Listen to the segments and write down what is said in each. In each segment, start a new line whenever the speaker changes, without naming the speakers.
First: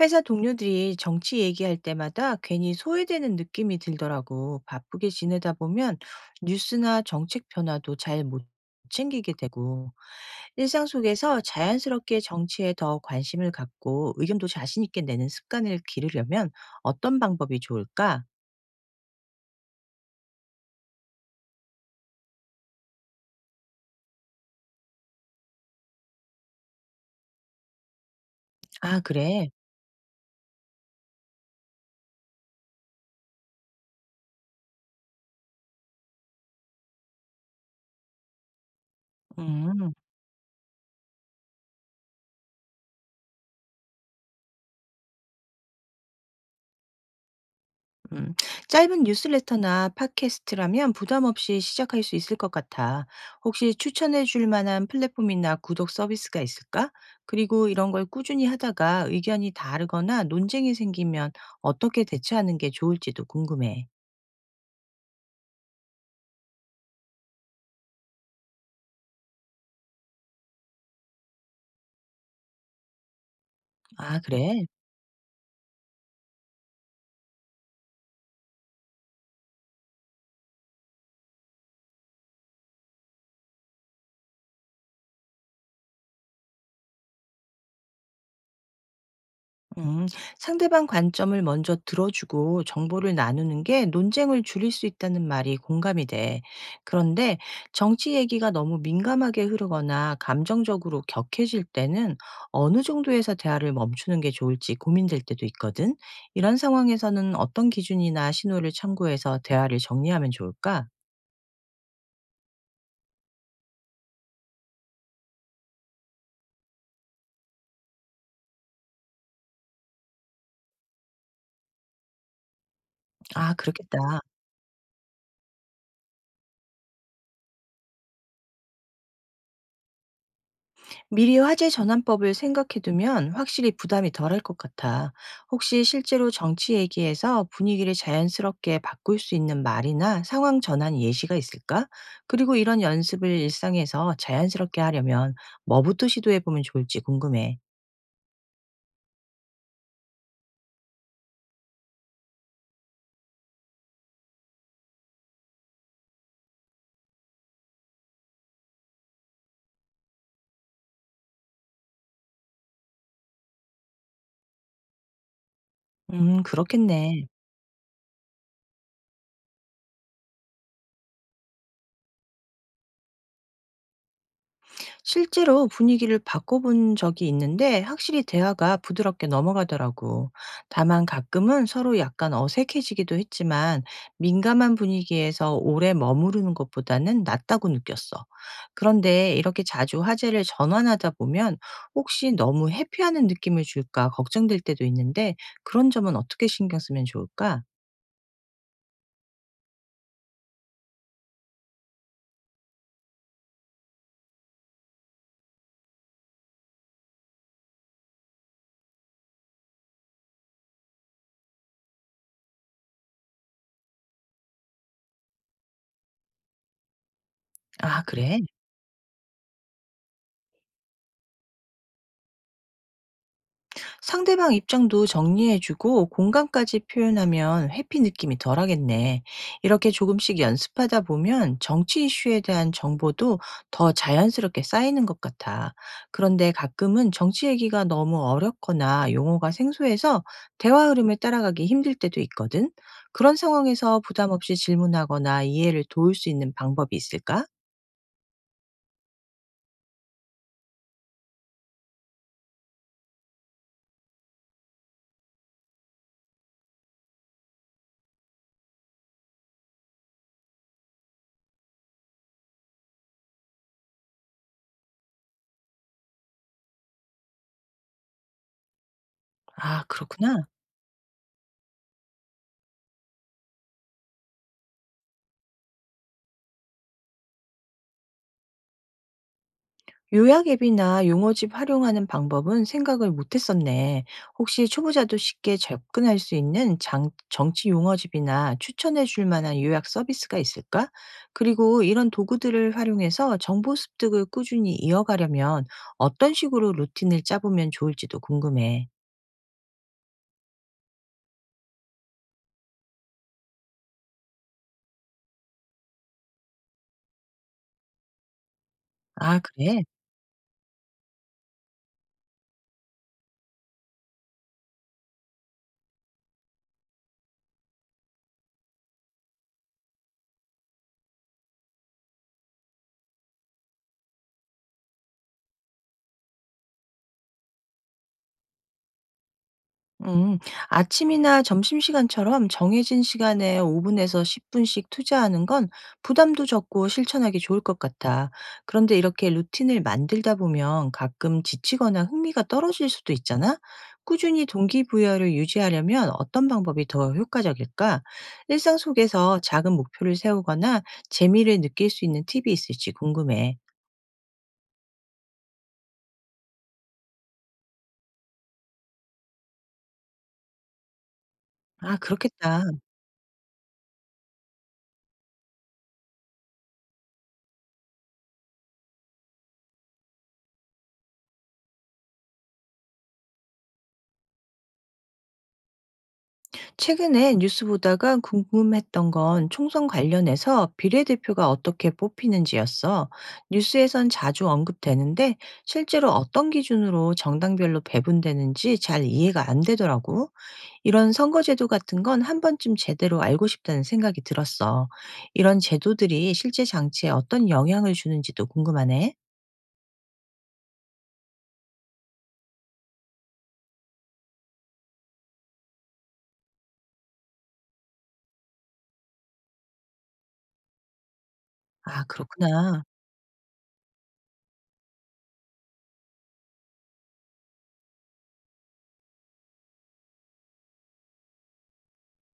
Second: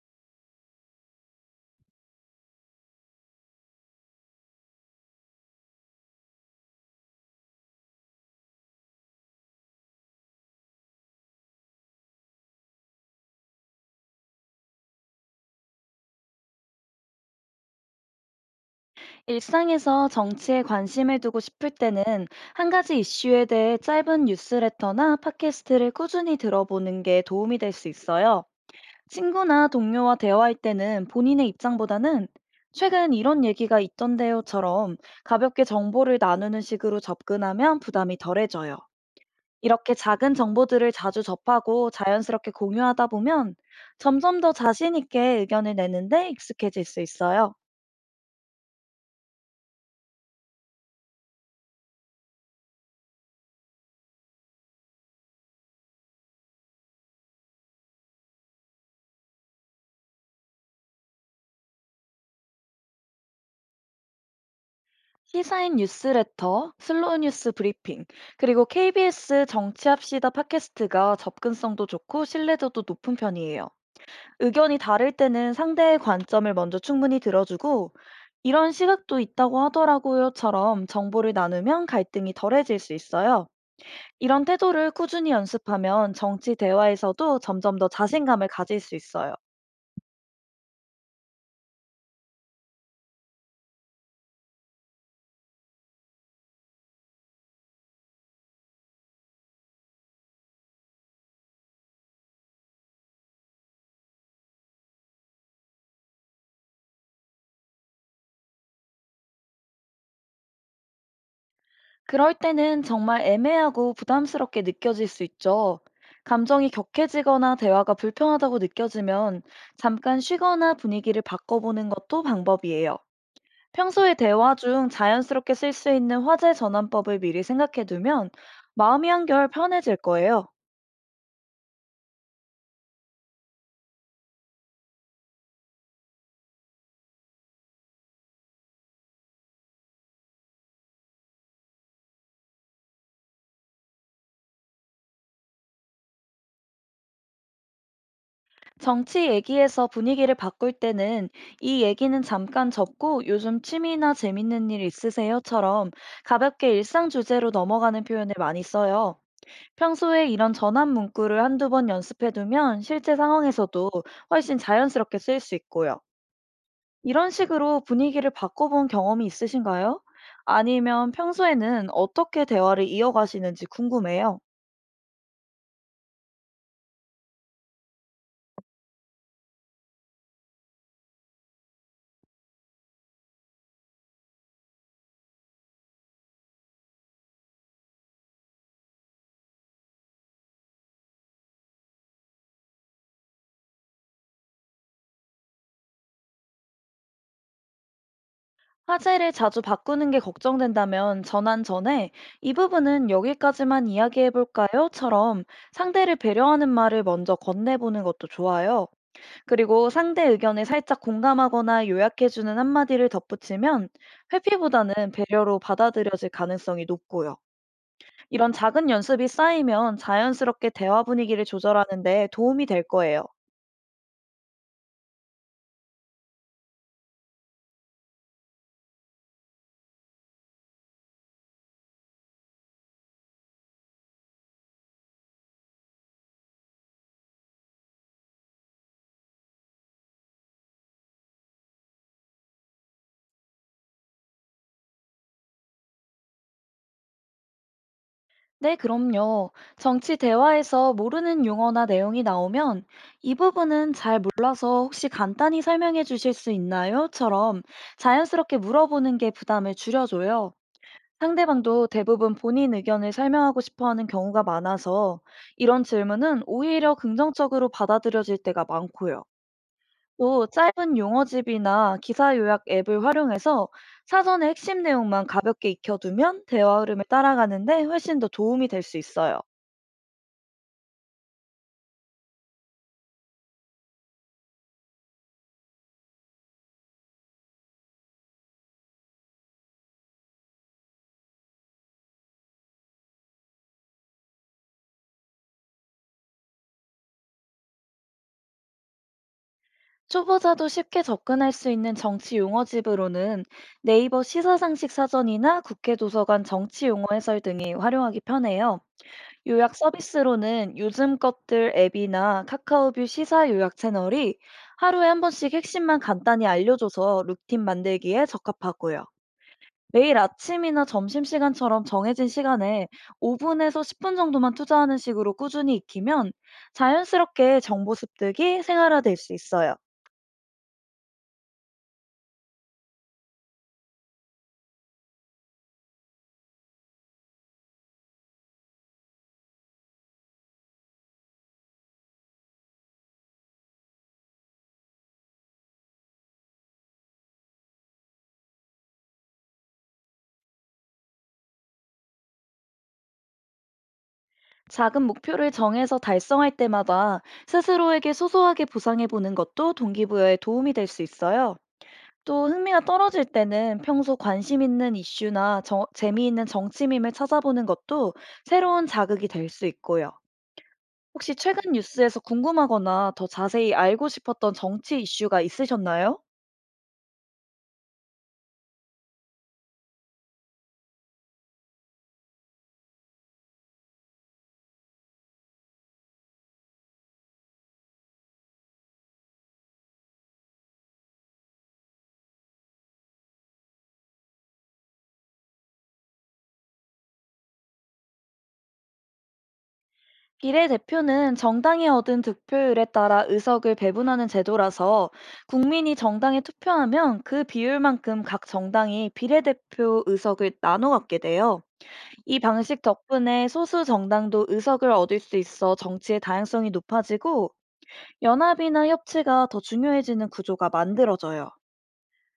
회사 동료들이 정치 얘기할 때마다 괜히 소외되는 느낌이 들더라고. 바쁘게 지내다 보면 뉴스나 정책 변화도 잘 못 챙기게 되고, 일상 속에서 자연스럽게 정치에 더 관심을 갖고 의견도 자신 있게 내는 습관을 기르려면 어떤 방법이 좋을까?
일상에서 정치에 관심을 두고 싶을 때는 한 가지 이슈에 대해 짧은 뉴스레터나 팟캐스트를 꾸준히 들어보는 게 도움이 될 수 있어요.
아, 그래.
친구나 동료와 대화할 때는 본인의 입장보다는 최근 이런 얘기가 있던데요처럼 가볍게 정보를 나누는 식으로 접근하면 부담이 덜해져요. 이렇게
음.
작은 정보들을 자주 접하고 자연스럽게 공유하다 보면 점점 더 자신 있게 의견을 내는데 익숙해질 수 있어요.
음, 짧은 뉴스레터나 팟캐스트라면 부담 없이 시작할 수 있을 것 같아. 혹시 추천해 줄 만한 플랫폼이나 구독 서비스가 있을까? 그리고 이런 걸 꾸준히 하다가 의견이 다르거나 논쟁이 생기면 어떻게 대처하는 게 좋을지도 궁금해.
시사인 뉴스레터, 슬로우 뉴스 브리핑, 그리고 KBS 정치합시다 팟캐스트가 접근성도 좋고 신뢰도도 높은 편이에요.
아, 그래?
의견이 다를 때는 상대의 관점을 먼저 충분히 들어주고 이런 시각도 있다고 하더라고요처럼 정보를 나누면 갈등이 덜해질 수 있어요. 이런 태도를 꾸준히 연습하면 정치 대화에서도 점점 더 자신감을 가질 수 있어요.
음, 상대방 관점을 먼저 들어주고 정보를 나누는 게 논쟁을 줄일 수 있다는 말이 공감이 돼. 그런데 정치 얘기가 너무 민감하게 흐르거나 감정적으로 격해질 때는 어느 정도에서 대화를 멈추는 게 좋을지 고민될 때도 있거든. 이런 상황에서는 어떤 기준이나 신호를 참고해서 대화를 정리하면 좋을까?
그럴 때는 정말 애매하고 부담스럽게 느껴질 수 있죠. 감정이 격해지거나 대화가 불편하다고 느껴지면 잠깐 쉬거나 분위기를 바꿔보는 것도 방법이에요.
아,
평소에
그렇겠다.
대화 중 자연스럽게 쓸 수 있는 화제 전환법을 미리 생각해두면 마음이 한결 편해질 거예요.
미리 화제 전환법을 생각해두면 확실히 부담이 덜할 것 같아. 혹시 실제로 정치 얘기에서 분위기를 자연스럽게 바꿀 수 있는 말이나 상황 전환 예시가 있을까? 그리고 이런 연습을 일상에서 자연스럽게 하려면 뭐부터 시도해보면 좋을지 궁금해.
정치 얘기에서 분위기를 바꿀 때는 이 얘기는 잠깐 접고 요즘 취미나 재밌는 일 있으세요?처럼 가볍게 일상 주제로 넘어가는 표현을 많이 써요. 평소에 이런 전환 문구를 한두 번 연습해두면 실제 상황에서도 훨씬 자연스럽게 쓰일 수 있고요.
그렇겠네.
이런 식으로 분위기를 바꿔본 경험이 있으신가요? 아니면 평소에는 어떻게 대화를 이어가시는지 궁금해요.
실제로 분위기를 바꿔본 적이 있는데 확실히 대화가 부드럽게 넘어가더라고. 다만 가끔은 서로 약간 어색해지기도 했지만 민감한 분위기에서 오래 머무르는 것보다는 낫다고 느꼈어. 그런데 이렇게 자주 화제를 전환하다 보면 혹시 너무 회피하는 느낌을 줄까 걱정될 때도 있는데 그런 점은 어떻게 신경 쓰면 좋을까?
화제를 자주 바꾸는 게 걱정된다면 전환 전에 이 부분은 여기까지만 이야기해볼까요?처럼 상대를 배려하는 말을 먼저 건네보는 것도 좋아요. 그리고 상대 의견에 살짝 공감하거나 요약해주는 한마디를 덧붙이면 회피보다는 배려로 받아들여질 가능성이 높고요.
아, 그래?
이런 작은 연습이 쌓이면 자연스럽게 대화 분위기를 조절하는데 도움이 될 거예요.
상대방 입장도 정리해주고 공감까지 표현하면 회피 느낌이 덜하겠네. 이렇게 조금씩 연습하다 보면 정치 이슈에 대한 정보도 더 자연스럽게 쌓이는 것 같아. 그런데 가끔은 정치 얘기가 너무 어렵거나 용어가 생소해서 대화 흐름을 따라가기 힘들 때도 있거든. 그런 상황에서 부담 없이 질문하거나 이해를 도울 수 있는 방법이 있을까?
네, 그럼요. 정치 대화에서 모르는 용어나 내용이 나오면 이 부분은 잘 몰라서 혹시 간단히 설명해 주실 수 있나요?처럼 자연스럽게 물어보는 게 부담을 줄여줘요. 상대방도 대부분 본인 의견을 설명하고 싶어 하는 경우가 많아서 이런 질문은 오히려 긍정적으로 받아들여질 때가 많고요.
아, 그렇구나.
또 짧은 용어집이나 기사 요약 앱을 활용해서 사전의 핵심 내용만 가볍게 익혀두면 대화 흐름을 따라가는데 훨씬 더 도움이 될 수 있어요.
요약 앱이나 용어집 활용하는 방법은 생각을 못 했었네. 혹시 초보자도 쉽게 접근할 수 있는 정치 용어집이나 추천해 줄 만한 요약 서비스가 있을까? 그리고 이런 도구들을 활용해서 정보 습득을 꾸준히 이어가려면 어떤 식으로 루틴을 짜보면 좋을지도 궁금해.
초보자도 쉽게 접근할 수 있는 정치 용어집으로는 네이버 시사상식 사전이나 국회 도서관 정치 용어 해설 등이 활용하기 편해요.
아,
요약
그래?
서비스로는 요즘 것들 앱이나 카카오뷰 시사 요약 채널이 하루에 한 번씩 핵심만 간단히 알려줘서 루틴 만들기에 적합하고요. 매일 아침이나 점심시간처럼 정해진 시간에 5분에서 10분 정도만 투자하는 식으로 꾸준히 익히면 자연스럽게 정보 습득이 생활화될 수 있어요.
음, 아침이나 점심시간처럼 정해진 시간에 5분에서 10분씩 투자하는 건 부담도 적고 실천하기 좋을 것 같아. 그런데 이렇게 루틴을 만들다 보면 가끔 지치거나 흥미가 떨어질 수도 있잖아? 꾸준히 동기부여를 유지하려면 어떤 방법이 더 효과적일까? 일상 속에서 작은 목표를 세우거나 재미를 느낄 수 있는 팁이 있을지 궁금해.
작은 목표를 정해서 달성할 때마다 스스로에게 소소하게 보상해보는 것도 동기부여에 도움이 될 수 있어요.
아,
또
그렇겠다.
흥미가 떨어질 때는 평소 관심 있는 이슈나 재미있는 정치밈을 찾아보는 것도 새로운 자극이 될 수 있고요. 혹시 최근 뉴스에서 궁금하거나 더 자세히 알고 싶었던 정치 이슈가 있으셨나요?
최근에 뉴스 보다가 궁금했던 건 총선 관련해서 비례대표가 어떻게 뽑히는지였어. 뉴스에선 자주 언급되는데 실제로 어떤 기준으로 정당별로 배분되는지 잘 이해가 안 되더라고. 이런 선거제도 같은 건 한 번쯤 제대로 알고 싶다는 생각이 들었어. 이런 제도들이 실제 장치에 어떤 영향을 주는지도 궁금하네.
비례 대표는 정당이 얻은 득표율에 따라 의석을 배분하는 제도라서 국민이 정당에 투표하면 그 비율만큼 각 정당이 비례대표 의석을 나눠 갖게 돼요.
아,
이 방식
그렇구나.
덕분에 소수 정당도 의석을 얻을 수 있어 정치의 다양성이 높아지고 연합이나 협치가 더 중요해지는 구조가 만들어져요.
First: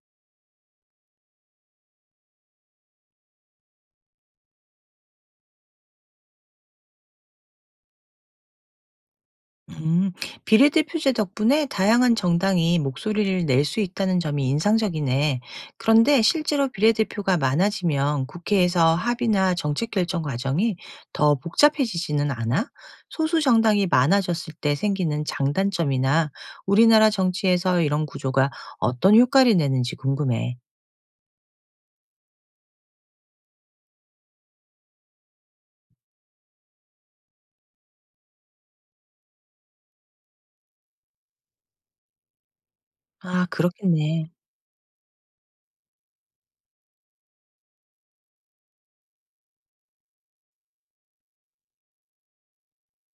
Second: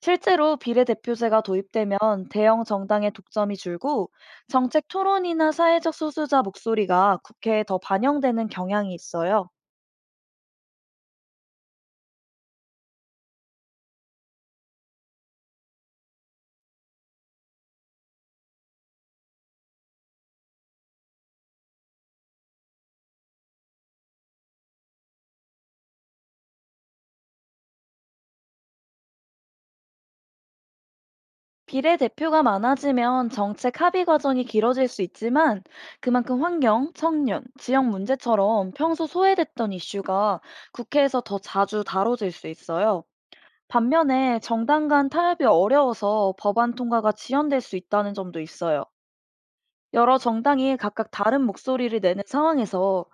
실제로 비례대표제가 도입되면 대형 정당의 독점이 줄고 정책 토론이나 사회적 소수자 목소리가 국회에 더 반영되는 경향이 있어요.
음, 비례대표제 덕분에 다양한 정당이 목소리를 낼 수 있다는 점이 인상적이네. 그런데 실제로 비례대표가 많아지면 국회에서 합의나 정책 결정 과정이 더 복잡해지지는 않아? 소수 정당이 많아졌을 때 생기는 장단점이나 우리나라 정치에서 이런 구조가 어떤 효과를 내는지 궁금해.
비례대표가 많아지면 정책 합의 과정이 길어질 수 있지만 그만큼 환경, 청년, 지역 문제처럼 평소 소외됐던 이슈가 국회에서 더 자주 다뤄질 수 있어요.
아, 그렇겠네.
반면에 정당 간 타협이 어려워서 법안 통과가 지연될 수 있다는 점도 있어요. 여러 정당이 각각 다른 목소리를 내는 상황에서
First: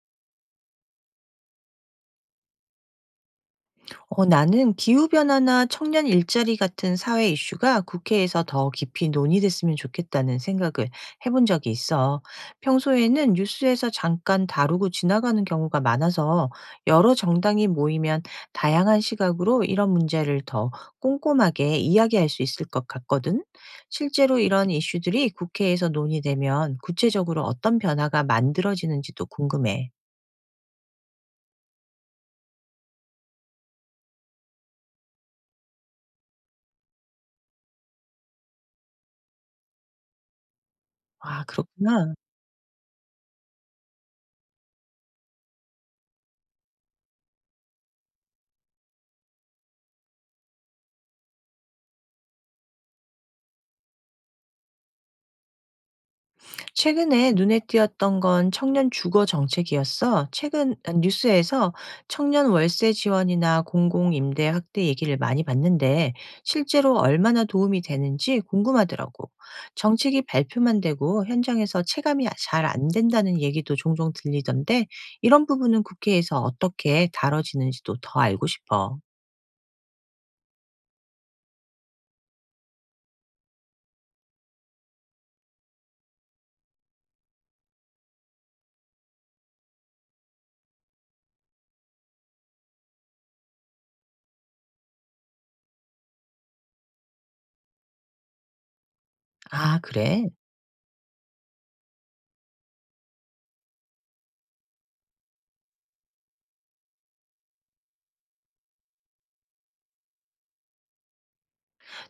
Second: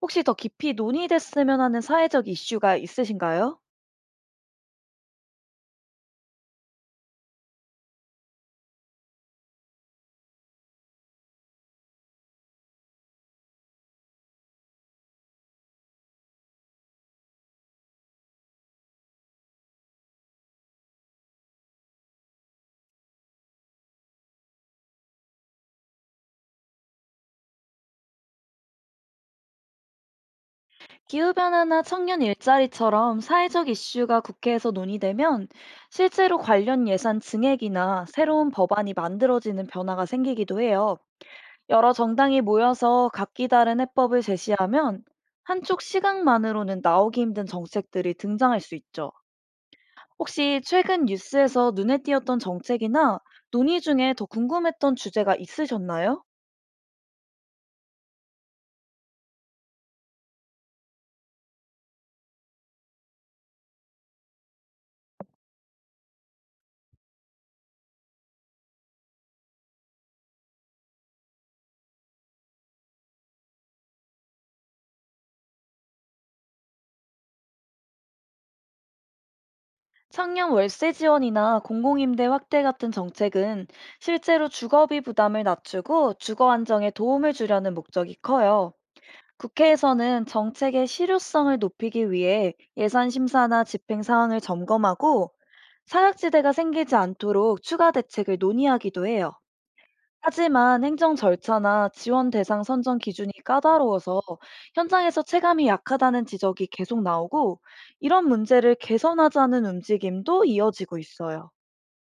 혹시 더 깊이 논의됐으면 하는 사회적 이슈가 있으신가요?
어, 나는 기후변화나 청년 일자리 같은 사회 이슈가 국회에서 더 깊이 논의됐으면 좋겠다는 생각을 해본 적이 있어. 평소에는 뉴스에서 잠깐 다루고 지나가는 경우가 많아서 여러 정당이 모이면 다양한 시각으로 이런 문제를 더 꼼꼼하게 이야기할 수 있을 것 같거든. 실제로 이런 이슈들이 국회에서 논의되면 구체적으로 어떤 변화가 만들어지는지도 궁금해.
기후변화나 청년 일자리처럼 사회적 이슈가 국회에서 논의되면 실제로 관련 예산 증액이나 새로운 법안이 만들어지는 변화가 생기기도 해요.
아,
여러
그렇구나.
정당이 모여서 각기 다른 해법을 제시하면 한쪽 시각만으로는 나오기 힘든 정책들이 등장할 수 있죠. 혹시 최근 뉴스에서 눈에 띄었던 정책이나 논의 중에 더 궁금했던 주제가 있으셨나요?
최근에 눈에 띄었던 건 청년 주거 정책이었어. 최근 뉴스에서 청년 월세 지원이나 공공 임대 확대 얘기를 많이 봤는데 실제로 얼마나 도움이 되는지 궁금하더라고. 정책이 발표만 되고 현장에서 체감이 잘안 된다는 얘기도 종종 들리던데 이런 부분은 국회에서 어떻게 다뤄지는지도 더 알고 싶어.
청년 월세 지원이나 공공임대 확대 같은 정책은 실제로 주거비 부담을 낮추고 주거 안정에 도움을 주려는 목적이 커요. 국회에서는 정책의 실효성을 높이기 위해 예산 심사나 집행 사항을 점검하고 사각지대가 생기지 않도록 추가 대책을 논의하기도 해요.
아, 그래?
하지만 행정 절차나 지원 대상 선정 기준이 까다로워서 현장에서 체감이 약하다는 지적이 계속 나오고 이런 문제를 개선하자는 움직임도 이어지고 있어요.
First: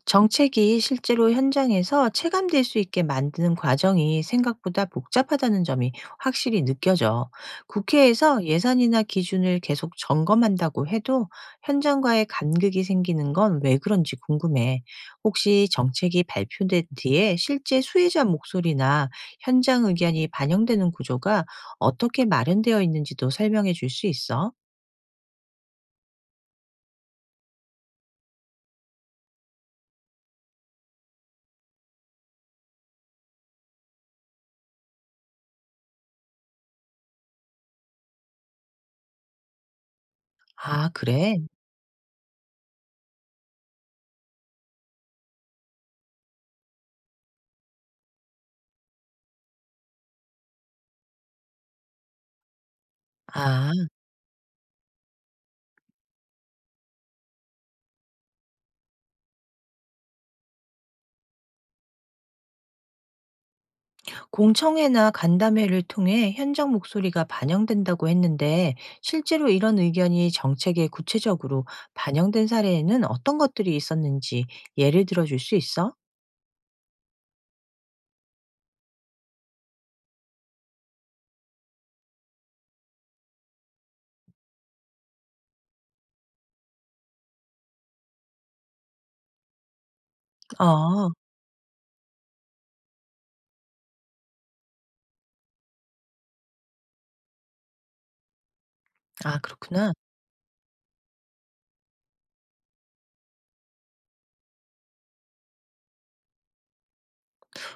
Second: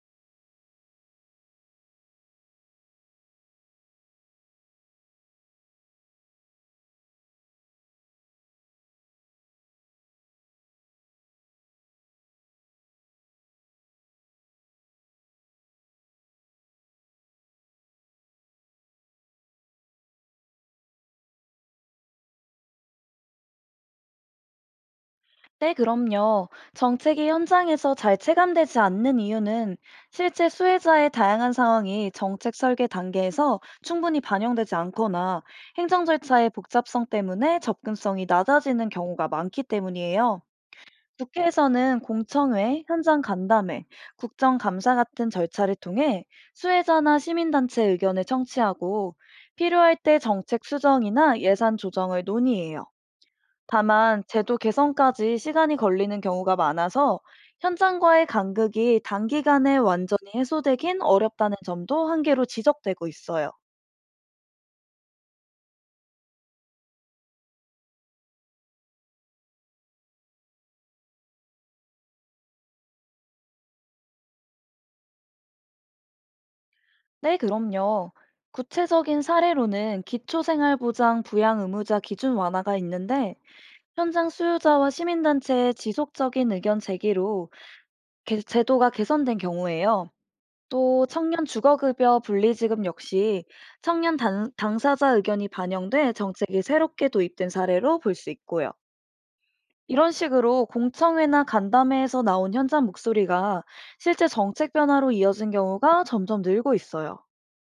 정책이 실제로 현장에서 체감될 수 있게 만드는 과정이 생각보다 복잡하다는 점이 확실히 느껴져. 국회에서 예산이나 기준을 계속 점검한다고 해도 현장과의 간극이 생기는 건 왜 그런지 궁금해. 혹시 정책이 발표된 뒤에 실제 수혜자 목소리나 현장 의견이 반영되는 구조가 어떻게 마련되어 있는지도 설명해 줄 수 있어?
네, 그럼요. 정책이 현장에서 잘 체감되지 않는 이유는 실제 수혜자의 다양한 상황이 정책 설계 단계에서 충분히 반영되지 않거나 행정 절차의 복잡성 때문에 접근성이 낮아지는 경우가 많기 때문이에요.
아, 그래?
국회에서는 공청회, 현장 간담회, 국정감사 같은 절차를 통해 수혜자나 시민단체 의견을 청취하고 필요할 때 정책 수정이나 예산 조정을 논의해요.
아.
다만 제도 개선까지 시간이 걸리는 경우가 많아서 현장과의 간극이 단기간에 완전히 해소되긴 어렵다는 점도 한계로 지적되고 있어요.
공청회나 간담회를 통해 현장 목소리가 반영된다고 했는데 실제로 이런 의견이 정책에 구체적으로 반영된 사례에는 어떤 것들이 있었는지 예를 들어 줄 수 있어?
네, 그럼요. 구체적인 사례로는 기초생활보장 부양 의무자 기준 완화가 있는데 현장 수요자와 시민단체의 지속적인 의견 제기로 제도가 개선된 경우에요. 또
어,
청년 주거급여 분리지급 역시 청년 당사자 의견이 반영돼 정책이 새롭게 도입된 사례로 볼 수 있고요.
아, 그렇구나.
이런 식으로 공청회나 간담회에서 나온 현장 목소리가 실제 정책 변화로 이어진 경우가 점점 늘고 있어요.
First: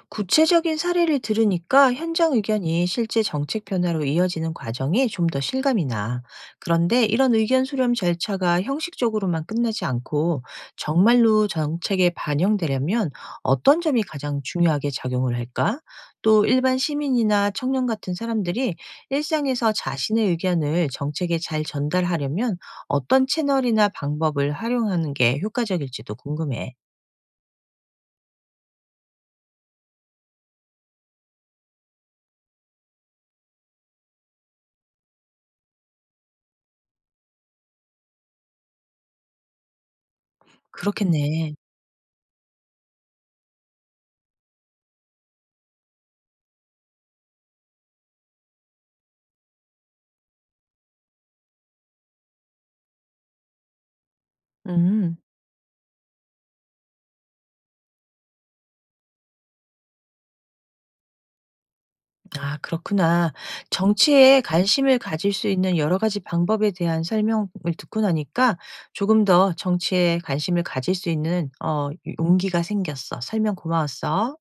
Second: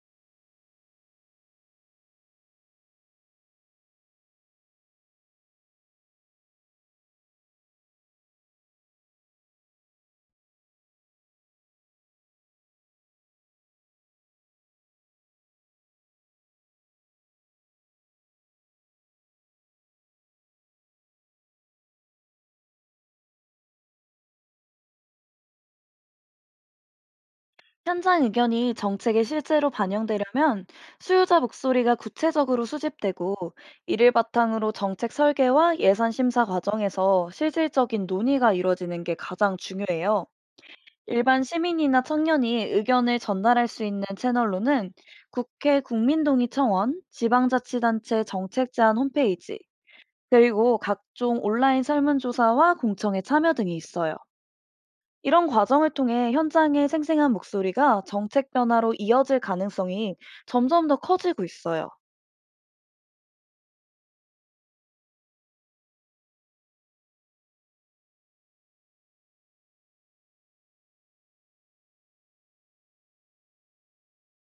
구체적인 사례를 들으니까 현장 의견이 실제 정책 변화로 이어지는 과정이 좀 더 실감이 나. 그런데 이런 의견 수렴 절차가 형식적으로만 끝나지 않고 정말로 정책에 반영되려면 어떤 점이 가장 중요하게 작용을 할까? 또 일반 시민이나 청년 같은 사람들이 일상에서 자신의 의견을 정책에 잘 전달하려면 어떤 채널이나 방법을 활용하는 게 효과적일지도 궁금해.
현장 의견이 정책에 실제로 반영되려면 수요자 목소리가 구체적으로 수집되고 이를 바탕으로 정책 설계와 예산 심사 과정에서 실질적인 논의가 이루어지는 게 가장 중요해요. 일반
그렇겠네.
시민이나 청년이 의견을 전달할 수 있는 채널로는 국회 국민동의청원, 지방자치단체 정책 제안 홈페이지, 그리고 각종 온라인 설문조사와 공청회 참여 등이 있어요.
음.
이런 과정을 통해 현장의 생생한 목소리가 정책 변화로 이어질 가능성이 점점 더 커지고 있어요.
아, 그렇구나. 정치에 관심을 가질 수 있는 여러 가지 방법에 대한 설명을 듣고 나니까 조금 더 정치에 관심을 가질 수 있는 어, 용기가 생겼어. 설명 고마웠어.